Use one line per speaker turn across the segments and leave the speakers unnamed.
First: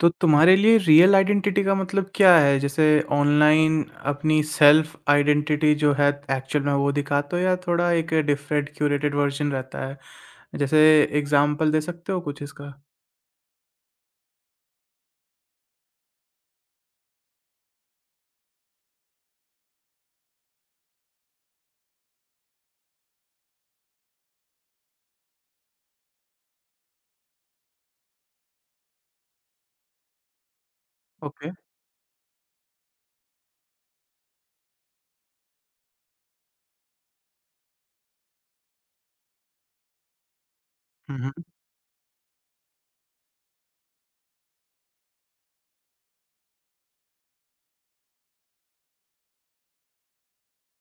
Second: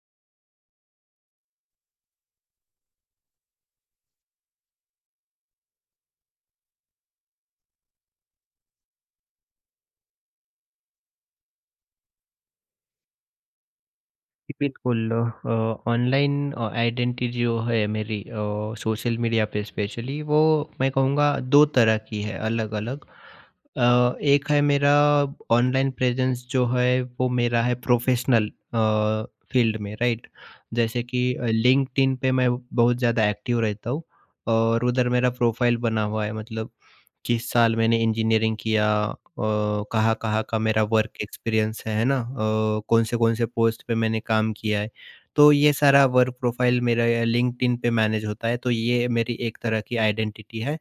तो तुम्हारे लिए रियल आइडेंटिटी का मतलब क्या है? जैसे ऑनलाइन अपनी सेल्फ आइडेंटिटी जो है एक्चुअल में वो दिखाते हो या थोड़ा एक डिफरेंट क्यूरेटेड वर्ज़न रहता है? जैसे एग्ज़ाम्पल दे सकते हो कुछ इसका?
बिल्कुल। अ, ऑनलाइन आइडेंटिटी जो है मेरी, सोशल मीडिया पे स्पेशली, वो मैं कहूँगा 2 तरह की है अलग-अलग। एक है मेरा ऑनलाइन प्रेज़ेंस जो है वो मेरा है प्रोफ़ेशनल फ़ील्ड में, राइट? जैसे कि
ओके।
लिंक्डइन पे मैं बहुत ज़्यादा एक्टिव रहता हूँ और उधर मेरा प्रोफ़ाइल बना हुआ है। मतलब किस साल मैंने इंजीनियरिंग किया, अ, कहाँ-कहाँ का मेरा
हुँ,
वर्क
हुँ,
एक्सपीरियंस है ना? कौन-से-कौन से कौन से पोस्ट पे मैंने काम किया है। तो ये सारा वर्क प्रोफाइल मेरा लिंक्डइन पे मैनेज होता है, तो ये मेरी एक तरह की आइडेंटिटी है।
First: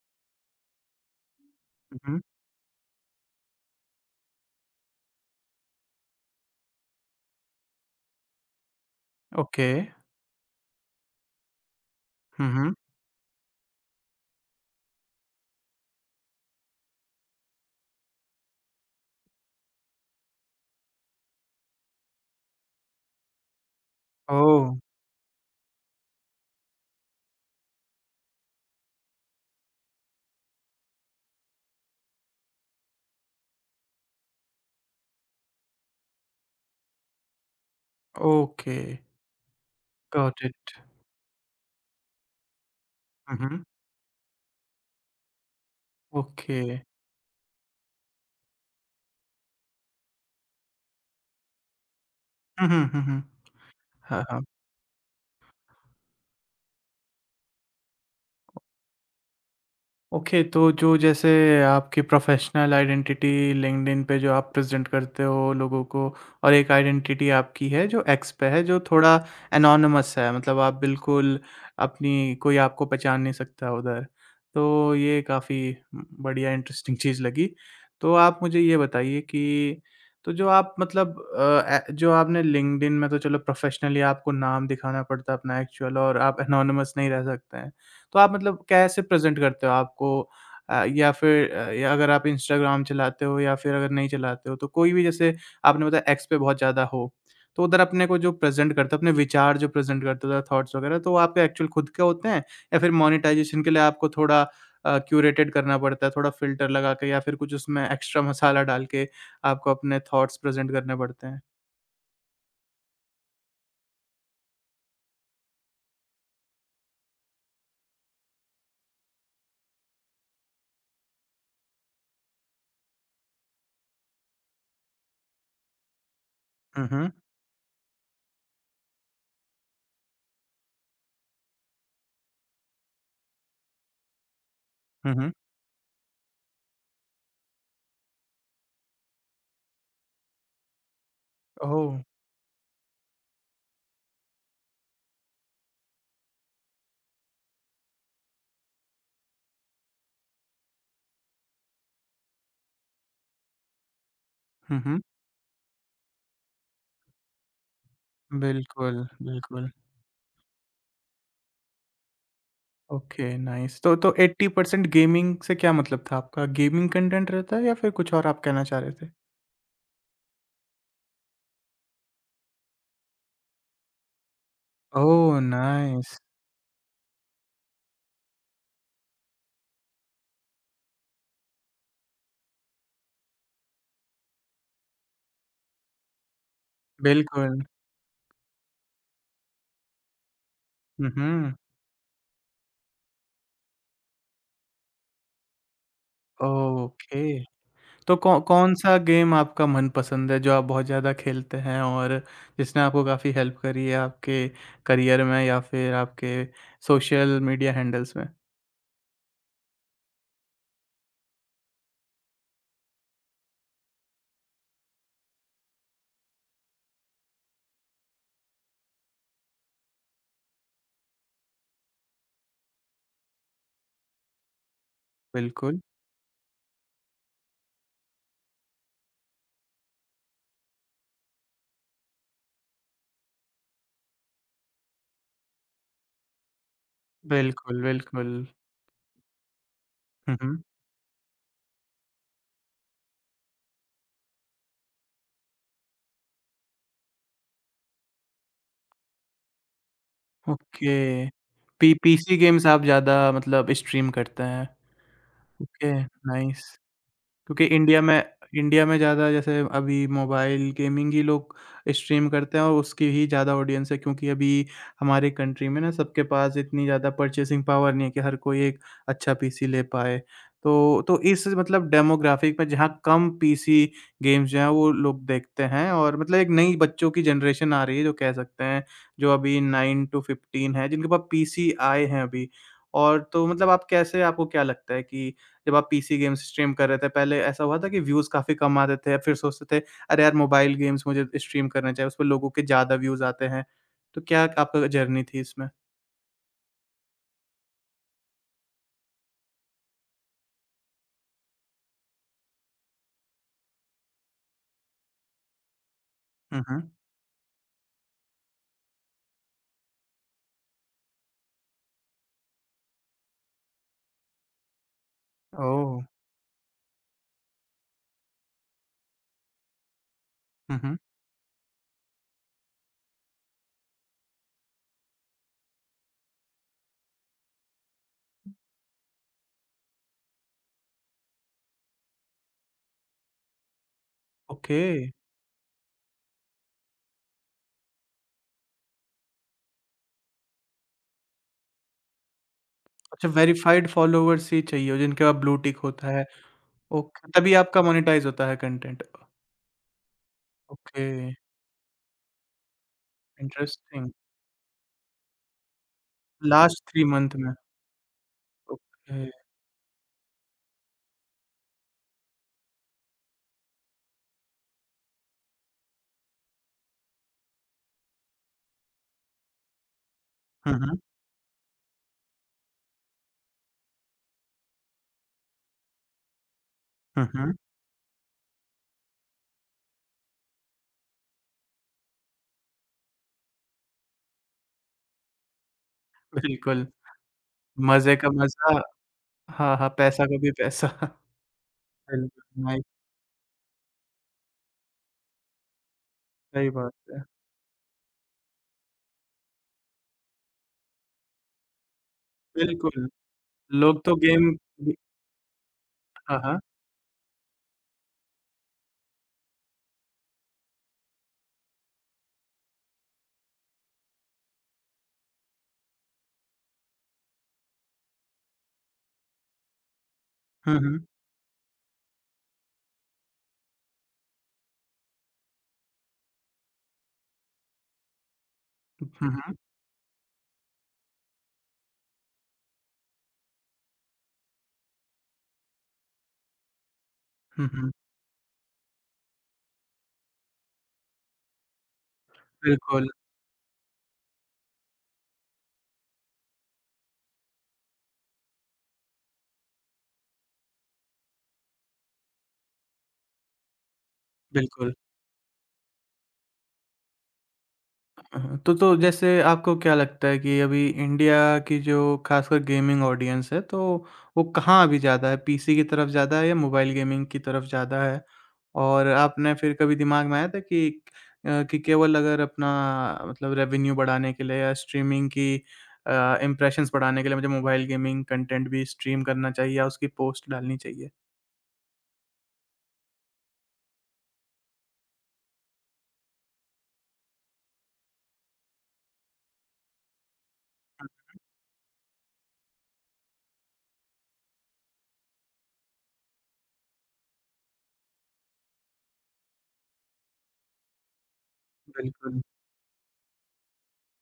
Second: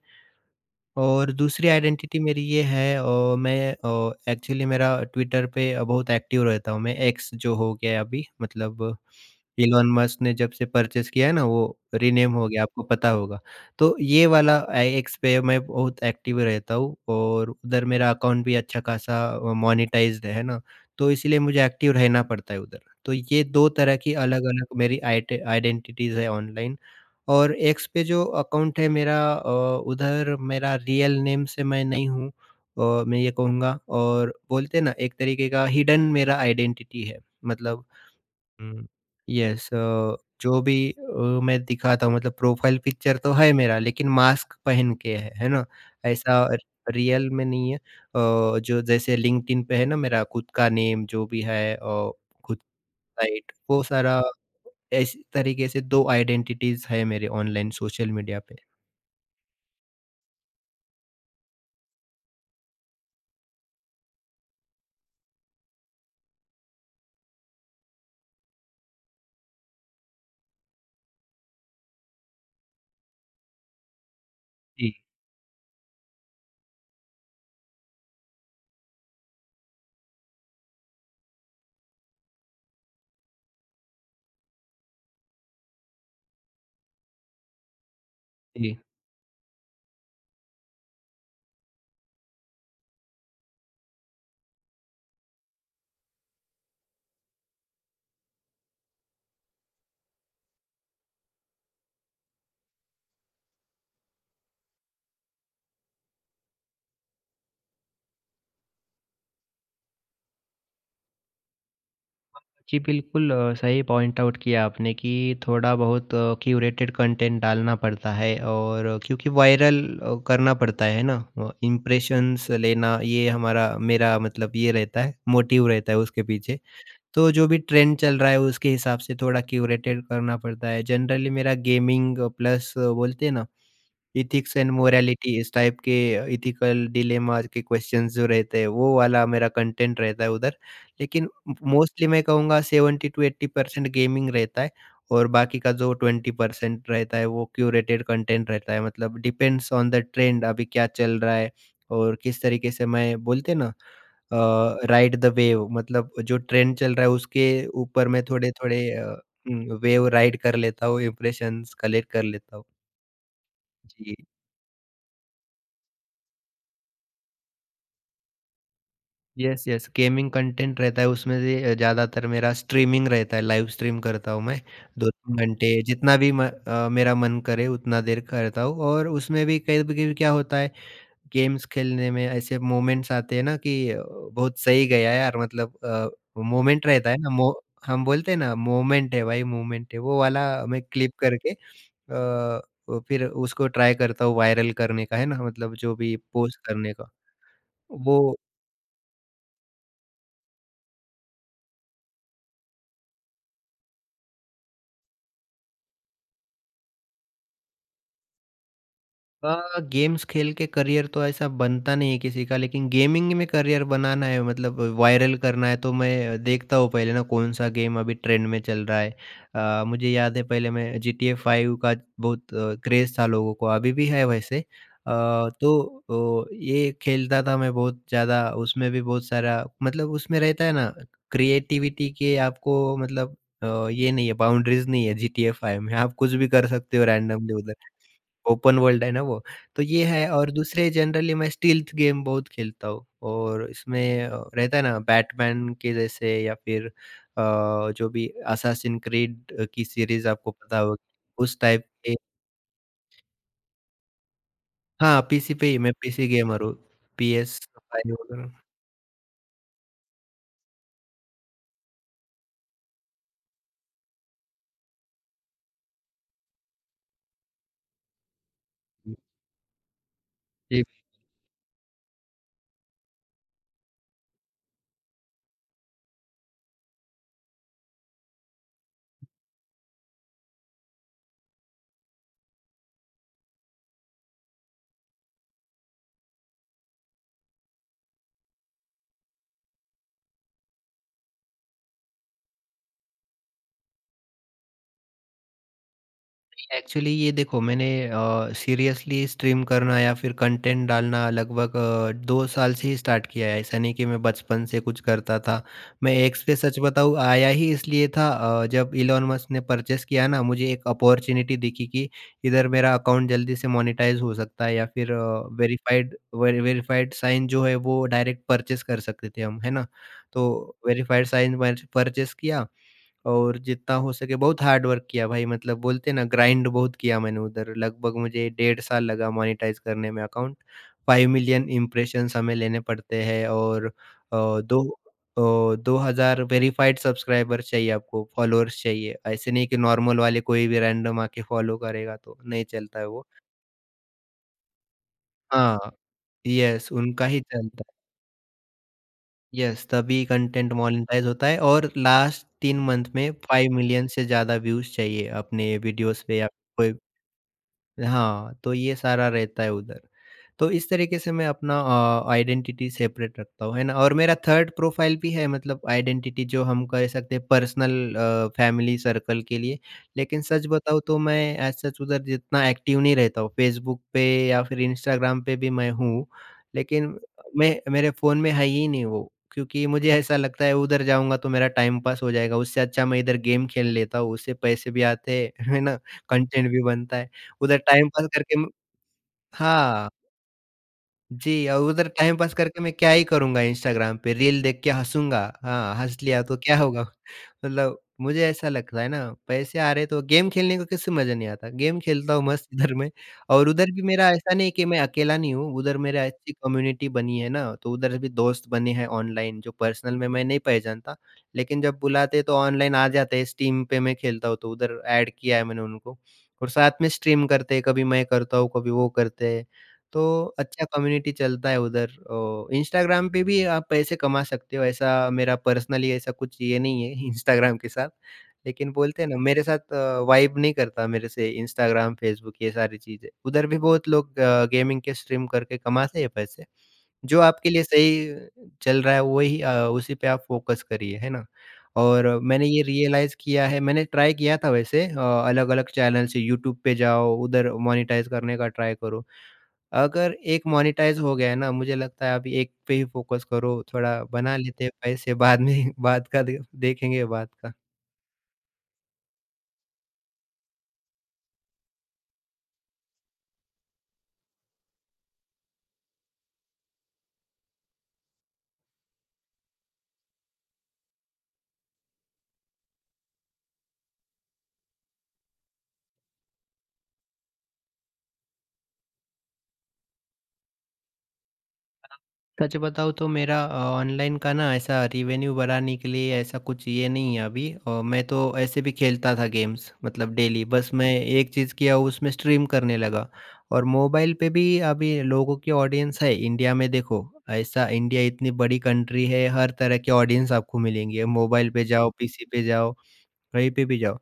और दूसरी
हुँ, हुँ।
आइडेंटिटी मेरी ये है, एक्चुअली मेरा ट्विटर पे बहुत एक्टिव रहता हूँ मैं, एक्स जो हो गया है अभी। मतलब
ओके।
इलॉन मस्क ने जब से परचेज़ किया है ना, वो रीनेम
हुँ,
हो गया,
हुँ।
आपको पता होगा। तो ये वाला एक्स पे मैं बहुत एक्टिव रहता हूँ और उधर मेरा अकाउंट भी अच्छा खासा मोनेटाइज़्ड है ना, तो इसीलिए मुझे एक्टिव रहना पड़ता है उधर। तो ये 2 तरह की
ओह!
अलग-अलग मेरी आइट आइडेंटिटीज़ है ऑनलाइन। और एक्स पे जो अकाउंट है मेरा, उधर मेरा रियल नेम से मैं नहीं हूँ। मैं ये कहूँगा, और बोलते ना, एक तरीके का हिडन मेरा आइडेंटिटी है। मतलब
ओके,
हम्म, यस,
गॉट
जो भी
इट।
मैं दिखाता हूँ मतलब प्रोफाइल पिक्चर तो
हुँ,
है
हुँ।
मेरा, लेकिन मास्क पहन के है ना? ऐसा
ओके।
रियल में नहीं है। जो जैसे लिंक्डइन पे है ना, मेरा खुद का नेम जो भी है, और खुद
हुँ, हुँ, हुँ, हुँ।
साइट वो सारा,
हाँ, हाँ।
इस तरीके से 2 आइडेंटिटीज़ है मेरे ऑनलाइन सोशल मीडिया पे।
ओके, तो जो जैसे आपकी प्रोफ़ेशनल आइडेंटिटी लिंक्डइन पे जो आप प्रेज़ेंट करते हो लोगों को और एक आइडेंटिटी आपकी है जो एक्स पे है जो थोड़ा एनोनिमस है मतलब आप बिल्कुल अपनी कोई आपको पहचान नहीं सकता उधर।
जी।
तो ये काफ़ी बढ़िया इंटरेस्टिंग चीज़ लगी। तो आप मुझे ये बताइए कि तो जो आप मतलब अ, ए जो आपने लिंक्डइन में तो चलो प्रोफ़ेशनली आपको नाम दिखाना पड़ता है अपना एक्चुअल और आप एनोनिमस नहीं रह सकते हैं। तो आप मतलब
जी।
कैसे प्रेज़ेंट करते हो आपको या फिर या अगर आप इंस्टाग्राम चलाते हो या फिर अगर नहीं चलाते हो तो कोई भी जैसे आपने बताया एक्स पे बहुत ज़्यादा हो, तो उधर अपने को जो प्रेज़ेंट करते हो, अपने विचार जो प्रेज़ेंट करते हो, थॉट्स वगैरह तो वो आपके एक्चुअल खुद के होते हैं या फिर मोनेटाइज़ेशन के लिए आपको थोड़ा क्यूरेटेड करना पड़ता है, थोड़ा फ़िल्टर लगा के या फिर कुछ उसमें एक्स्ट्रा मसाला डाल के आपको अपने थॉट्स प्रेज़ेंट करने पड़ते हैं?
जी, बिल्कुल सही पॉइंट आउट किया आपने कि थोड़ा बहुत क्यूरेटेड कंटेंट डालना पड़ता है, और क्योंकि वायरल करना पड़ता है ना, इम्प्रेशंस लेना ये हमारा मेरा मतलब ये रहता है, मोटिव रहता है उसके पीछे।
हुँ, हुँ।
तो जो भी ट्रेंड चल रहा है उसके हिसाब से थोड़ा क्यूरेटेड करना पड़ता है। जनरली मेरा गेमिंग प्लस बोलते हैं ना, एथिक्स एंड
हुँ, हुँ।
मोरालिटी, इस टाइप के एथिकल डिलेमा के क्वेश्चंस जो रहते हैं, वो वाला मेरा कंटेंट रहता है उधर। लेकिन
ओह!
मोस्टली मैं कहूँगा 70 टू 80% गेमिंग रहता है और बाकी का जो 20% रहता है वो क्यूरेटेड कंटेंट रहता है। मतलब डिपेंड्स ऑन द ट्रेंड, अभी क्या चल रहा है और किस तरीके से मैं, बोलते हैं ना,
हुँ,
अ,
हुँ।
राइड द वेव, मतलब जो ट्रेंड चल रहा है उसके ऊपर मैं थोड़े-थोड़े
बिल्कुल, बिल्कुल।
हुँ, वेव राइड कर लेता हूँ, इम्प्रेशंस कलेक्ट कर लेता हूँ।
ओके नाइस तो
जी,
80% गेमिंग से क्या मतलब था आपका? गेमिंग कंटेंट रहता है या फिर कुछ और आप कहना चाह रहे थे?
यस, यस, गेमिंग कंटेंट रहता है उसमें से। ज़्यादातर मेरा स्ट्रीमिंग रहता है, लाइव स्ट्रीम करता हूँ मैं 2-3
ओह!
घंटे,
नाइस
जितना भी मेरा मन करे उतना देर करता हूँ। और उसमें भी कभी-कभी क्या होता है, गेम्स खेलने में ऐसे मोमेंट्स आते हैं ना कि बहुत सही गया यार, मतलब मोमेंट रहता है ना। मो
बिल्कुल।
हम बोलते हैं ना, मोमेंट है भाई, मोमेंट है, वो वाला मैं
हुँ,
क्लिप करके
हुँ।
अ, वो फिर उसको ट्राई करता हूँ वायरल करने का, है ना? मतलब जो भी पोस्ट करने का
ओके तो
वो।
कौ कौन-सा गेम आपका मनपसंद है जो आप बहुत ज़्यादा खेलते हैं और जिसने आपको काफ़ी हेल्प करी है आपके करियर में या फिर आपके सोशल मीडिया हैंडल्स में?
गेम्स खेल के करियर तो ऐसा बनता नहीं है किसी का, लेकिन गेमिंग में करियर बनाना है मतलब वायरल करना है, तो मैं देखता हूँ पहले ना कौन सा गेम अभी ट्रेंड में चल रहा है। मुझे याद है पहले मैं, जी टी ए फाइव का बहुत क्रेज था लोगों को, अभी भी है वैसे।
बिल्कुल।
ये खेलता था मैं बहुत ज़्यादा। उसमें भी बहुत सारा, मतलब उसमें रहता है ना क्रिएटिविटी के आपको, मतलब ये नहीं है, बाउंड्रीज नहीं है जी टी ए फाइव में, आप कुछ भी कर सकते हो रैंडमली उधर।
बिल्कुल, बिल्कुल।
ओपन वर्ल्ड है ना वो। तो ये है,
हुँ,
और
हुँ।
दूसरे जनरली मैं स्टील्थ गेम बहुत खेलता हूँ और इसमें रहता है ना बैटमैन के जैसे, या फिर जो भी असासिन क्रीड की सीरीज़ आपको पता होगी,
ओके।
उस टाइप
पी
के।
पीसी गेम्स आप ज़्यादा मतलब स्ट्रीम करते हैं?
हाँ, पीसी पे ही, मैं
ओके,
पीसी गेमर
नाइस।
हूँ, पीएस
क्योंकि
5 वगैरह।
इंडिया में ज़्यादा जैसे अभी मोबाइल गेमिंग ही लोग स्ट्रीम करते हैं और उसकी ही ज़्यादा ऑडियंस है क्योंकि अभी हमारे कंट्री में ना सबके पास इतनी ज़्यादा परचेसिंग पावर नहीं है कि हर कोई एक अच्छा पीसी ले पाए।
जी।
तो इस मतलब डेमोग्राफिक में जहाँ कम पीसी गेम्स जो हैं वो लोग देखते हैं और मतलब एक नई बच्चों की जनरेशन आ रही है जो कह सकते हैं, जो अभी 9 टू 15 है जिनके पास पीसी आए हैं अभी। और तो मतलब आप कैसे आपको क्या लगता है कि जब आप पीसी गेम्स स्ट्रीम कर रहे थे, पहले ऐसा हुआ था कि व्यूज़ काफ़ी कम आते थे, फिर सोचते थे, "अरे यार! मोबाइल गेम्स मुझे स्ट्रीम करने चाहिए, उसपे लोगों के ज़्यादा व्यूज़ आते हैं।" तो क्या आपका जर्नी थी इसमें?
एक्चुअली, ये देखो, मैंने सीरियसली स्ट्रीम करना या फिर कंटेंट डालना लगभग दो साल से ही स्टार्ट किया है। ऐसा नहीं कि मैं बचपन से कुछ करता था। मैं एक्स पे,
हुँ,
सच
हुँ।
बताऊँ, आया ही इसलिए था। जब इलॉन मस्क ने परचेस किया ना, मुझे एक अपॉर्चुनिटी दिखी कि इधर मेरा अकाउंट जल्दी से मोनेटाइज हो सकता है, या फिर
ओह!
वेरीफाइड वेरीफाइड साइन जो है वो डायरेक्ट परचेस कर सकते थे हम, है ना? तो
हुँ, हुँ।
वेरीफाइड साइन परचेस किया और जितना हो सके बहुत हार्ड वर्क किया भाई, मतलब बोलते हैं ना ग्राइंड, बहुत किया मैंने उधर। लगभग मुझे डेढ़ साल लगा मोनेटाइज करने में अकाउंट। 5 मिलियन इम्प्रेशंस हमें लेने पड़ते हैं, और
ओके।
दो 2000 वेरीफाइड सब्सक्राइबर चाहिए आपको, फॉलोअर्स चाहिए। ऐसे नहीं कि नॉर्मल वाले कोई भी रैंडम आके फॉलो करेगा तो नहीं चलता है वो।
अच्छा वेरिफाइड फॉलोवर्स ही चाहिए हो जिनके पास ब्लू टिक
हाँ,
होता है।
यस, उनका
ओके,
ही
तभी आपका
चलता।
मोनेटाइज़ होता है कंटेंट।
यस, तभी कंटेंट
ओके,
मोनेटाइज़ होता है, और लास्ट 3 मंथ में 5 मिलियन
इंटरेस्टिंग।
से ज़्यादा व्यूज़ चाहिए अपने वीडियोज़ पे, या
लास्ट
कोई।
3 मंथ में।
हाँ, तो ये
ओके।
सारा रहता है उधर। तो इस तरीके से मैं अपना आइडेंटिटी सेपरेट रखता हूँ, है ना? और मेरा थर्ड प्रोफाइल भी है, मतलब आइडेंटिटी जो हम कह सकते हैं पर्सनल, फैमिली सर्कल के लिए। लेकिन सच
हुँ, हुँ।
बताऊँ तो मैं एज़ सच उधर जितना एक्टिव नहीं रहता हूँ। फ़ेसबुक पे या फिर इंस्टाग्राम पे भी मैं हूँ, लेकिन
हुँ, हुँ।
मैं, मेरे फ़ोन में है ही नहीं वो। क्योंकि मुझे ऐसा लगता है उधर जाऊँगा तो मेरा टाइम पास हो जाएगा। उससे अच्छा मैं इधर गेम खेल लेता हूँ, उससे पैसे भी आते हैं, है ना? कंटेंट भी
बिल्कुल।
बनता है। उधर टाइम
मज़े
पास
का
करके म
मज़ा हाँ, हाँ,
हाँ,
पैसा का भी पैसा।
जी, और उधर टाइम
बिल्कुल,
पास करके
नाइ
मैं क्या ही करूँगा इंस्टाग्राम पे, रील देख के हँसूँगा। हाँ, हँस लिया तो
सही
क्या
बात
होगा?
है।
मतलब मुझे ऐसा लगता है ना, पैसे आ रहे तो गेम खेलने का किसे मज़ा नहीं आता? गेम खेलता हूँ मस्त इधर
बिल्कुल,
मैं, और उधर भी
लोग तो
मेरा
गेम
ऐसा नहीं है कि
भी
मैं अकेला नहीं हूँ, उधर मेरा
हाँ,
अच्छी
हाँ।
कम्युनिटी बनी है ना, तो उधर भी दोस्त बने हैं ऑनलाइन जो पर्सनल में मैं नहीं पहचानता। लेकिन जब बुलाते हैं तो ऑनलाइन आ जाते हैं। स्टीम पे मैं खेलता हूँ तो उधर ऐड किया है मैंने उनको, और साथ में स्ट्रीम करते हैं, कभी मैं करता हूँ, कभी वो करते हैं। तो
हुँ,
अच्छा
हुँ।
कम्युनिटी चलता है उधर। इंस्टाग्राम पे भी आप पैसे कमा सकते हो, ऐसा, मेरा पर्सनली ऐसा कुछ ये नहीं है इंस्टाग्राम के साथ। लेकिन
हुँ,
बोलते हैं ना,
हुँ।
मेरे साथ वाइब नहीं करता मेरे से इंस्टाग्राम, फ़ेसबुक, ये सारी चीज़ें। उधर भी बहुत लोग गेमिंग के स्ट्रीम करके कमाते हैं पैसे। जो
हुँ,
आपके लिए
हुँ।
सही चल रहा है वही उसी पे आप फ़ोकस करिए, है ना? और मैंने ये
बिल्कुल,
रियलाइज़ किया है, मैंने ट्राई किया था वैसे अलग-अलग चैनल से, यूट्यूब पे जाओ, उधर मोनेटाइज़ करने का ट्राई करो। अगर एक मोनेटाइज़ हो गया है ना, मुझे लगता है अभी एक पे ही फ़ोकस करो, थोड़ा बना लेते हैं
बिल्कुल।
पैसे, बाद में बाद का दे देखेंगे बाद का।
हाँ, तो जैसे आपको क्या लगता है कि अभी इंडिया की जो खासकर गेमिंग ऑडियंस है, तो वो कहाँ अभी ज़्यादा है? पीसी की तरफ ज़्यादा है या मोबाइल गेमिंग की तरफ ज़्यादा है? और आपने फिर कभी दिमाग में आया था कि कि केवल अगर अपना मतलब रेवेन्यू बढ़ाने के लिए या स्ट्रीमिंग की इम्प्रेशंस बढ़ाने के लिए मुझे मोबाइल गेमिंग कंटेंट भी स्ट्रीम करना चाहिए या उसकी पोस्ट डालनी चाहिए?
सच बताऊँ तो मेरा ऑनलाइन का ना, ऐसा रेवेन्यू बढ़ाने के लिए ऐसा कुछ ये नहीं है अभी। और मैं तो ऐसे भी खेलता था गेम्स, मतलब डेली, बस मैं एक चीज़ किया उसमें, स्ट्रीम करने लगा। और मोबाइल पे भी अभी लोगों की ऑडियंस है इंडिया में, देखो, ऐसा, इंडिया इतनी बड़ी कंट्री है, हर तरह की ऑडियंस आपको मिलेंगी, मोबाइल पे जाओ,
बिल्कुल।
पीसी पे जाओ। कहीं पे भी जाओ।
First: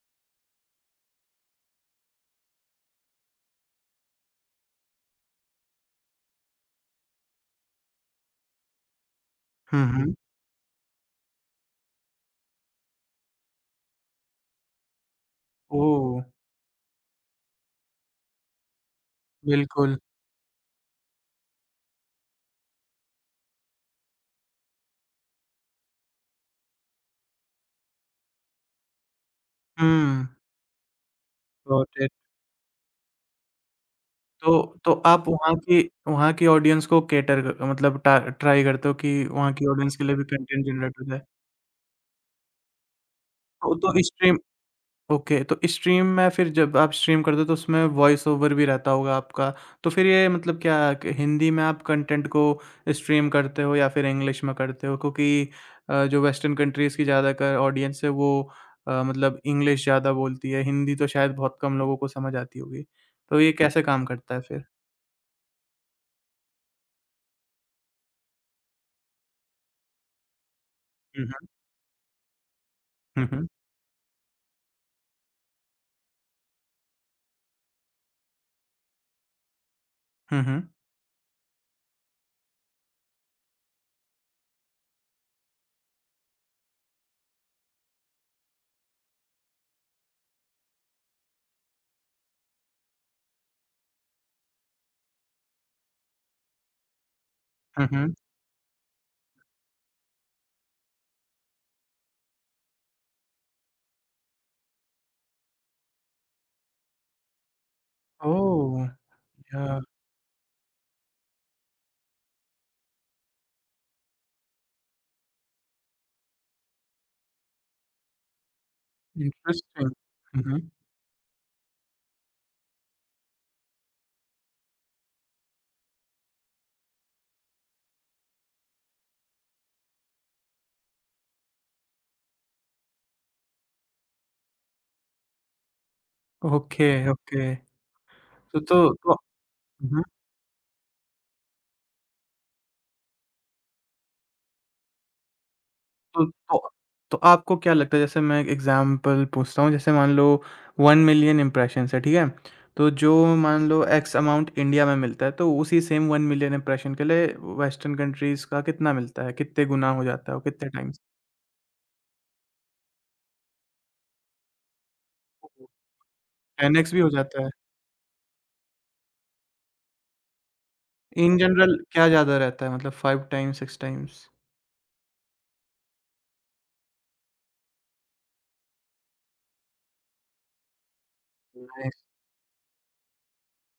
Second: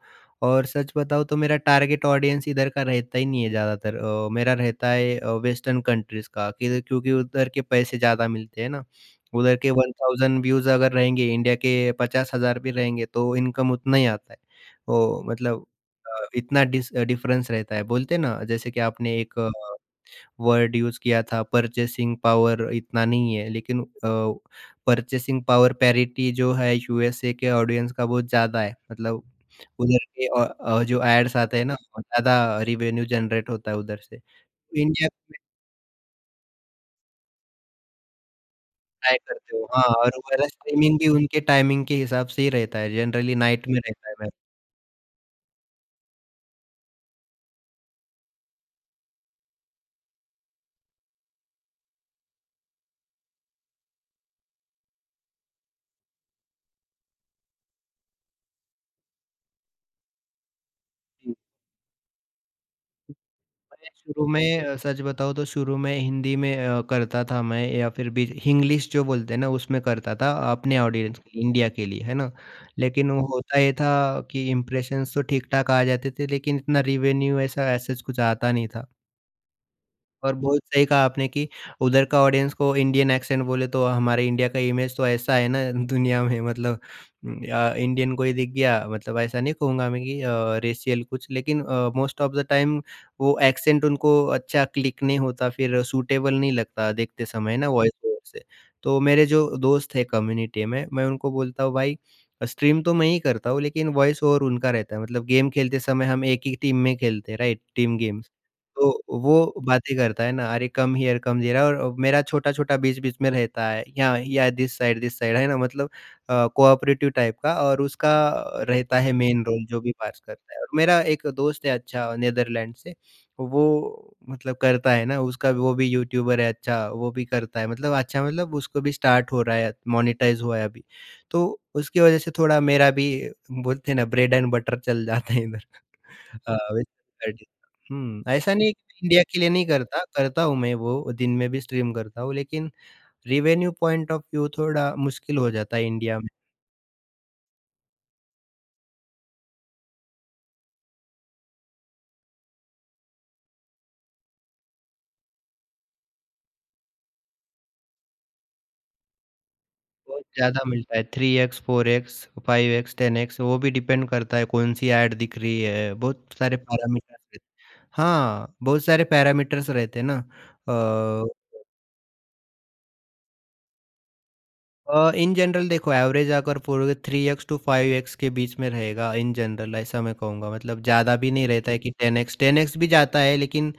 और सच बताऊँ तो मेरा टारगेट ऑडियंस इधर का रहता ही नहीं है ज़्यादातर। मेरा रहता है वेस्टर्न कंट्रीज़ का, कि क्योंकि उधर के पैसे ज़्यादा मिलते हैं ना। उधर के
हुँ, हुँ।
1000 व्यूज़ अगर रहेंगे, इंडिया के 50,000 भी रहेंगे तो इनकम उतना ही आता है। ओ मतलब
ओह!
इतना डिस डिफरेंस रहता है। बोलते हैं ना, जैसे कि आपने एक
बिल्कुल।
वर्ड यूज़ किया था, परचेसिंग पावर इतना नहीं है, लेकिन परचेसिंग पावर पैरिटी जो है यूएसए के ऑडियंस का बहुत ज़्यादा है। मतलब उधर
हुँ,
के जो एड्स आते हैं ना,
गॉट
बहुत
इट।
ज़्यादा रिवेन्यू जनरेट होता है उधर से।
तो
तो
तो
इंडिया
आप
में
वहाँ की ऑडियंस को कैटर क मतलब टा ट्राई करते हो कि
ट्राई
वहाँ
करते हो,
की
हाँ,
ऑडियंस के
और
लिए भी
हमारा
कंटेंट
स्ट्रीमिंग
जनरेट हो
भी
जाए।
उनके टाइमिंग के हिसाब से ही रहता है, जनरली नाइट में
तो
रहता है मैच।
स्ट्रीम ओके, तो स्ट्रीम में फिर जब आप स्ट्रीम करते हो तो उसमें वॉइस ओवर भी रहता होगा आपका, तो फिर ये मतलब क्या क हिंदी में आप कंटेंट को स्ट्रीम करते हो या फिर इंग्लिश में करते हो? क्योंकि जो वेस्टर्न कंट्रीज़ की ज़्यादातर ऑडियंस है वो मतलब इंग्लिश ज़्यादा बोलती है, हिंदी तो शायद बहुत कम लोगों को समझ आती होगी। तो ये कैसे
मैं
काम
शुरू
करता है
में,
फिर?
सच बताऊँ तो शुरू में हिंदी में करता था मैं, या फिर भी हिंग्लिश जो बोलते हैं ना, उसमें करता था अपने ऑडियंस
हुँ,
के लिए,
हुँ।
इंडिया के लिए, है ना। लेकिन वो
हुँ, हुँ।
होता ये था कि इम्प्रेशंस तो ठीक-ठाक आ जाते थे, लेकिन इतना रिवेन्यू, ऐसा ऐसा कुछ आता नहीं था। और
हुँ,
बहुत
हुँ।
सही कहा आपने कि उधर का ऑडियंस को इंडियन एक्सेंट बोले तो, हमारे इंडिया का इमेज तो ऐसा है ना दुनिया में, मतलब इंडियन कोई दिख गया मतलब, ऐसा नहीं कहूँगा मैं कि रेशियल कुछ, लेकिन मोस्ट ऑफ द टाइम वो एक्सेंट उनको अच्छा क्लिक नहीं होता, फिर सूटेबल नहीं लगता देखते समय ना
हुँ,
वॉइस
हुँ।
ओवर से। तो मेरे जो दोस्त है कम्युनिटी में, मैं उनको बोलता हूँ भाई स्ट्रीम तो मैं ही करता हूँ लेकिन वॉइस ओवर उनका रहता है मतलब गेम खेलते समय हम एक ही टीम में खेलते हैं राइट? Team games.
ओह!
तो वो
या
बातें करता है ना, "अरे कम हियर, कम देयर" और मेरा छोटा-छोटा बीच-बीच में रहता है, "यहाँ या दिस साइड" है ना? मतलब कोऑपरेटिव टाइप का और उसका रहता है मेन रोल जो
इंटरेस्टिंग।
भी पास
हुँ,
करता है।
हुँ।
और मेरा एक दोस्त है अच्छा नीदरलैंड से, वो मतलब करता है ना, उसका वो भी यूट्यूबर है अच्छा, वो भी करता है मतलब अच्छा मतलब उसको भी स्टार्ट हो रहा है, मोनेटाइज़ हुआ है अभी। तो उसकी वजह से थोड़ा मेरा भी बोलते हैं ना ब्रेड एंड बटर चल जाता है इधर। हाँ,
ओके,
वेस्टर्न
ओके।
वेराइटीज़ ऐसा
तो
नहीं है कि
तो
मैं
तो
इंडिया के लिए नहीं
हुँ।
करता, करता हूँ मैं वो, दिन में भी स्ट्रीम करता हूँ, लेकिन रेवेन्यू पॉइंट ऑफ व्यू थोड़ा मुश्किल हो जाता है इंडिया
तो
में।
तो तो आपको क्या लगता है जैसे मैं एक एग्ज़ाम्पल पूछता हूँ, जैसे मान लो 1 मिलियन इम्प्रेशंस है, ठीक है? तो जो मान लो एक्स अमाउंट इंडिया में मिलता है, तो उसी सेम 1 मिलियन इम्प्रेशन के लिए वेस्टर्न कंट्रीज़ का कितना मिलता है? कितने गुना हो
बहुत
जाता है वो?
ज़्यादा
कितने
मिलता
टाइम्स?
है 3x, 4x, 5x, 10x। वो भी डिपेंड करता है कौन-सी ऐड दिख रही है, बहुत सारे
10x भी हो
पैरामीटर्स रहते।
जाता है?
हाँ, बहुत सारे पैरामीटर्स रहते हैं ना। अ
इन जनरल क्या ज़्यादा रहता है मतलब 5 टाइम्स, 6 टाइम्स?
इन जनरल देखो एवरेज अगर पूरे 3x टू 5x के बीच में रहेगा इन जनरल, ऐसा मैं कहूँगा। मतलब ज़्यादा भी नहीं रहता है जी। कि
नाइस,
10x 10x भी जाता है, लेकिन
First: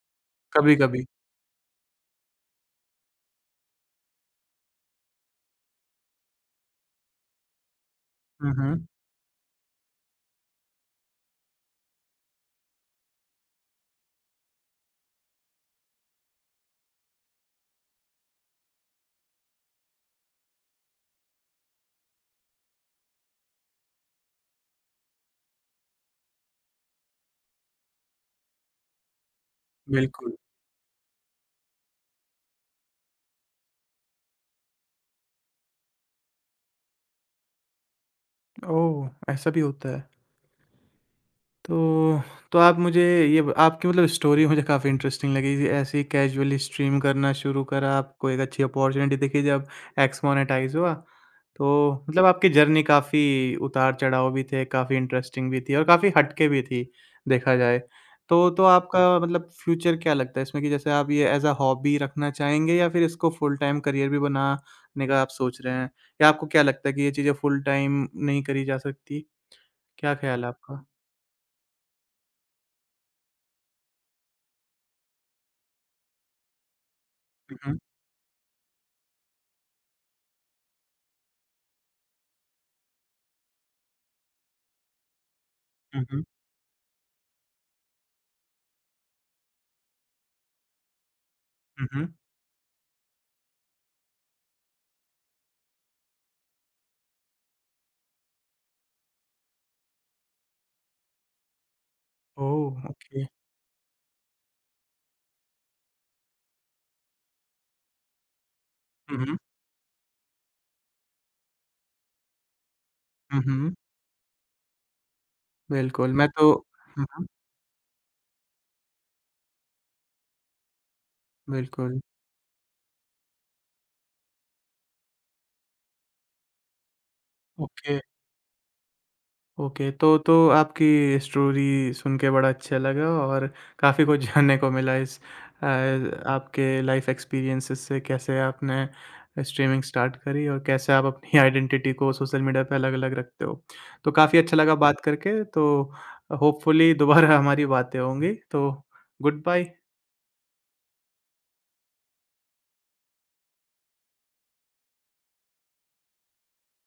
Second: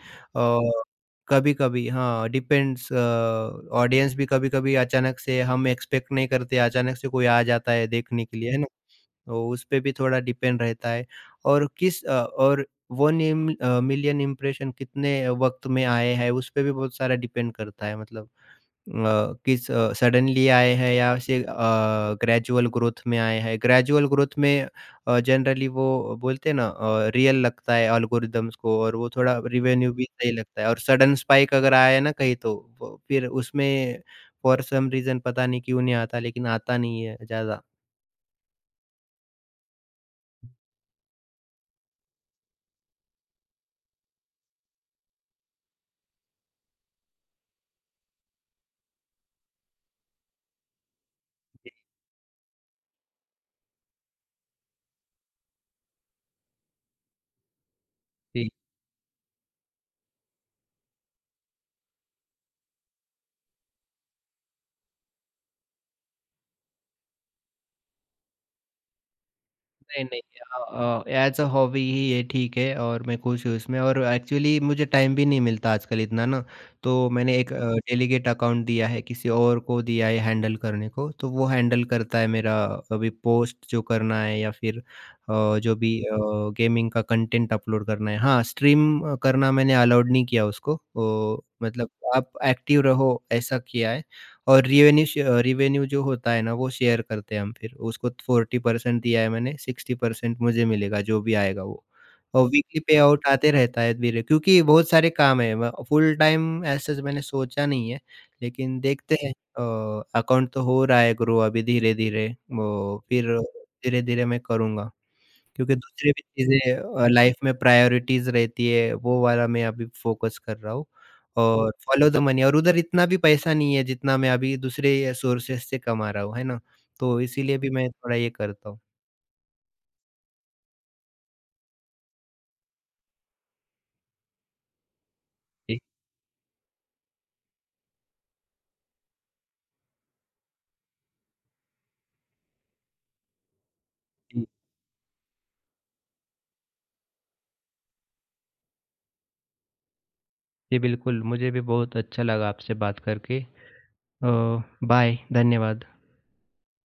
कभी-कभी।
कभी कभी। हाँ, डिपेंड्स ऑडियंस भी, कभी कभी अचानक से हम एक्सपेक्ट नहीं करते। अचानक से कोई आ जाता है देखने के
हुँ,
लिए है ना,
हुँ,
तो उस पे भी थोड़ा डिपेंड रहता है। और 1 million इम्प्रेशन कितने वक्त में आए हैं उस पे भी बहुत सारा डिपेंड करता है। मतलब सडनली आए हैं या ऐसे ग्रेजुअल ग्रोथ में आए हैं। ग्रेजुअल ग्रोथ में जनरली वो बोलते हैं ना रियल लगता है अल्गोरिदम्स को, और वो थोड़ा रिवेन्यू भी सही
बिल्कुल।
लगता है। और सडन स्पाइक अगर आया है ना कहीं, तो वो फिर उसमें फॉर सम रीजन पता नहीं क्यों नहीं आता, लेकिन आता नहीं है ज़्यादा।
ओह! ऐसा भी होता है। तो तो आप मुझे ये ब आपकी मतलब स्टोरी मुझे काफ़ी इंटरेस्टिंग लगी जी, ऐसे ही कैजुअली स्ट्रीम करना शुरू करा, आपको एक अच्छी अपॉर्च्युनिटी दिखी जब एक्स मोनेटाइज़ हुआ। तो मतलब आपकी जर्नी काफ़ी उतार-चढ़ाव भी थे, काफ़ी इंटरेस्टिंग भी थी और काफ़ी हटके भी थी, देखा जाए। तो आपका मतलब फ्यूचर क्या लगता है इसमें कि जैसे आप ये ऐज़ अ हॉबी रखना चाहेंगे या फिर इसको फुल टाइम करियर भी बनाने का आप सोच रहे हैं? या आपको क्या लगता है कि ये चीज़ें फुल टाइम नहीं करी जा सकती?
नहीं,
क्या ख़्याल है आपका?
नहीं, एज़ अ हॉबी ही ये ठीक है और मैं खुश हूँ इसमें। और एक्चुअली मुझे टाइम भी नहीं मिलता आजकल इतना ना, तो मैंने एक
हुँ, हुँ।
डेलीगेट अकाउंट दिया है, किसी और को दिया है हैंडल करने को, तो वो हैंडल करता है मेरा। अभी पोस्ट जो करना है या फिर जो भी
हुँ, हुँ।
गेमिंग का कंटेंट अपलोड करना है। हाँ, स्ट्रीम करना मैंने अलाउड नहीं किया उसको, ओ
हुँ,
मतलब
हुँ।
आप एक्टिव रहो ऐसा किया है। और रिवेन्यू जो होता है ना वो शेयर करते हैं हम फिर, उसको 40% दिया है मैंने, 60% मुझे मिलेगा जो भी आएगा वो। और वीकली
ओह!
पे आउट
ओके।
आते रहता है धीरे, क्योंकि बहुत सारे काम है। म फुल टाइम ऐसे ज मैंने सोचा नहीं है, लेकिन
हुँ,
देखते हैं
हुँ।
अकाउंट तो हो रहा है ग्रो अभी धीरे-धीरे। वो फिर
हुँ, हुँ।
धीरे-धीरे मैं करूँगा। क्योंकि दूसरी
बिल्कुल,
भी
मैं तो
चीज़ें
हुँ, हुँ,
लाइफ में प्रायोरिटीज़ रहती है, वो वाला मैं अभी फ़ोकस कर रहा हूँ और
बिल्कुल।
Follow the money. और उधर इतना भी पैसा नहीं है, जितना मैं अभी दूसरे सोर्सेज़ से कमा रहा हूँ, है ना? तो इसीलिए भी मैं
ओके,
थोड़ा ये करता हूँ।
ओके। तो आपकी स्टोरी सुन के बड़ा अच्छा लगा और काफ़ी कुछ जानने को मिला इस अ,
जी,
आपके लाइफ़ एक्सपीरियंसेस से कैसे आपने स्ट्रीमिंग स्टार्ट करी और कैसे आप अपनी आइडेंटिटी को सोशल मीडिया पे अलग-अलग रखते हो। तो काफ़ी
जी,
अच्छा लगा बात करके, तो होपफुली दोबारा हमारी बातें होंगी, तो गुड बाय।
जी, बिल्कुल। मुझे भी बहुत अच्छा लगा आपसे बात करके। अ, बाय, धन्यवाद।